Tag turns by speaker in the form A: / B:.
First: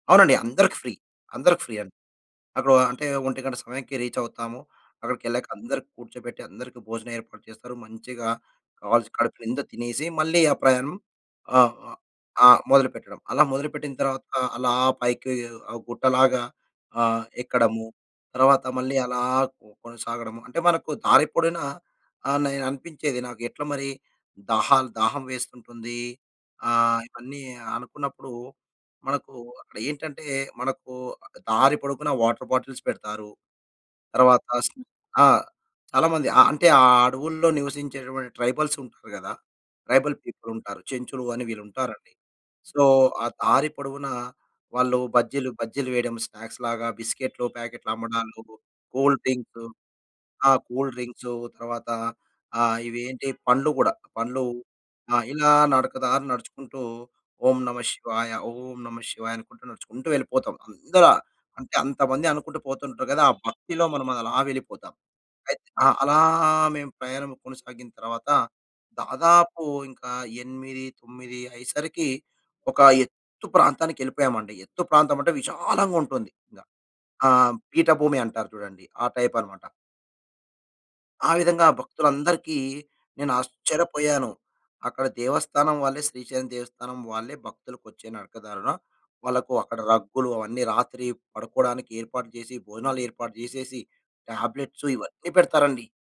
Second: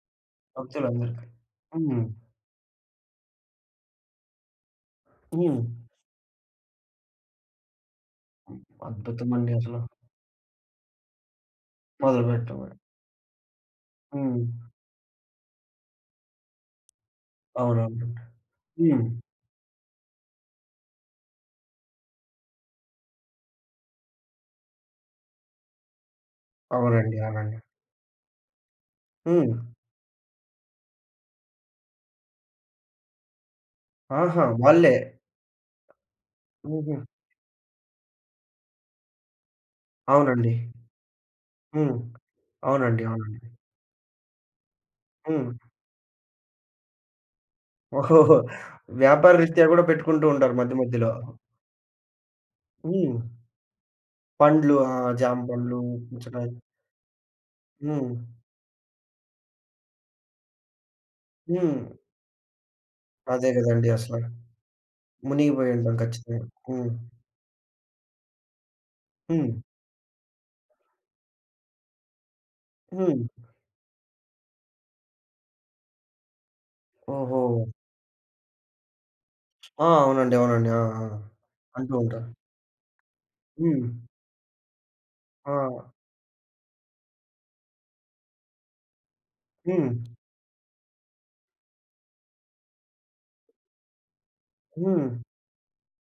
A: అవునండి. అందరికి ఫ్రీ.
B: భక్తులందరికా?
A: అందరికి ఫ్రీ అండి.
B: హ్మ్.
A: అక్కడో అంటే, ఒంటి గంట సమయానికి రీచవుతాము. అక్కడికెళ్ళాక
B: హ్మ్.
A: అందరికి కూర్చోబెట్టి, అందరికి భోజనం ఏర్పాటు చేస్తారు. మంచిగా కావాల్సి కడుపు
B: అద్భుతమండి
A: నిందా
B: అసలు.
A: తినేసి, మళ్ళీ ఆ ప్రయాణం ఆహ్, ఆహ్, ఆ!
B: మొదలుపెట్టవాడే.
A: మొదలుపెట్టడం. అలా మొదలుపెట్టిన తర్వాత,
B: హ్మ్.
A: అలా పైకి ఆహ్, గుట్టలాగా ఆహ్, ఎక్కడము
B: అవునవునండి.
A: తర్వాత మళ్ళీ
B: హ్మ్.
A: అలా కొ కొనసాగడము. అంటే, మనకు దారి పొడిన ఆహ్, నేను అనిపించేది, నాకు ఎట్ల మరి, దాహాలు దాహం వేస్తుంటుంది, ఆహ్,
B: అవునండి.
A: ఇవన్నీ
B: అలాగా.
A: అనుకున్నప్పుడు మనకు
B: హ్మ్.
A: అక్కడ ఏంటంటే, మనకు ఆహ్, దారి పొడుగున వాటర్ బాటిల్స్ పెడతారు. తర్వాత
B: ఆహా!
A: స్
B: వాళ్ళే.
A: ఆ! చాలా మంది ఆహ్, అంటే, ఆ
B: హుహు.
A: అడవుల్లో నివసించేటువంటి ట్రైబల్సుంటారు గదా! ట్రైబల్
B: అవునండి.
A: పీపులుంటారు, చెంచులు అని
B: హ్మ్.
A: వీళ్ళుంటారండి. సో,
B: అవునండి.
A: ఆ
B: అవునండి.
A: దారి పొడవునా వాళ్ళు బజ్జీలు,
B: హ్మ్.
A: బజ్జీలు వెయడం స్నాక్స్‌లాగా, బిస్కెట్లు ప్యాకెట్లు
B: ఓహోహో!
A: అమ్మడాలు, కూల్
B: వ్యాపార
A: డ్రింక్సు
B: రీత్యా గూడా పెట్టుకుంటూ
A: ఆ!
B: ఉంటారు, మధ్య
A: కూల్
B: మధ్యలో.
A: డ్రింక్సు, తర్వాతా ఆహ్,
B: హ్మ్.
A: ఇవేంటి పండ్లు గూడా, పండ్లు.
B: పండ్లు. ఆ!
A: ఆ!
B: జామ
A: ఇలా
B: పండ్లు,
A: నడకదారి
B: పుచ్చకాయ.
A: నడుచుకుంటూ ఓం
B: హ్మ్.
A: నమఃశివాయ, ఓం నమఃశివాయ అనుకుంటూ నడుచుకుంటూ వెళ్ళిపోతాం. అందర అంటే,
B: హ్మ్.
A: అంతమంది అనుకుంటూ పోతుంటరు గదా! ఆ
B: అదే
A: భక్తిలో
B: గదండీ
A: మనం
B: అసల.
A: అలా వెళ్ళిపోతాం. అయితే ఆ!
B: మునిగిపోయుంటాం
A: అలా
B: ఖచ్చితంగా. హ్మ్.
A: మేము ప్రయాణం కొనసాగిన తర్వాత,
B: హ్మ్.
A: దాదాపు ఇంకా 8, 9 అయ్యేసరికి, ఒక
B: హ్మ్.
A: ఎత్తు ప్రాంతానికెళ్ళిపోయామండి. ఎత్తు ప్రాంతమంటే, విశాలంగుంటుంది. గ ఆ!
B: ఓహో!
A: పీఠభూమి అంటారు చూడండి ఆ టైపనమాట.
B: ఆ! అవునండి. అవునండి. ఆ! ఆ!
A: ఆ విధంగా
B: అంటూ ఉంటా.
A: భక్తులందరికీ నేను
B: హ్మ్.
A: ఆశ్చర్యపోయాను, అక్కడ దేవస్థానం
B: ఆ!
A: వాళ్ళే, శ్రీశైలం దేవస్థానం వాళ్ళే, భక్తులకొచ్చే నరకదారుణ వాళ్లకు అక్కడ
B: హ్మ్.
A: రగ్గులు, అవన్నీ రాత్రి పడుకోడానికి ఏర్పాటు జేసి, భోజనాలు ఏర్పాటు జేసేసి, టాబ్లెట్స్
B: హ్మ్.
A: ఇవన్నీ పెడతారండి.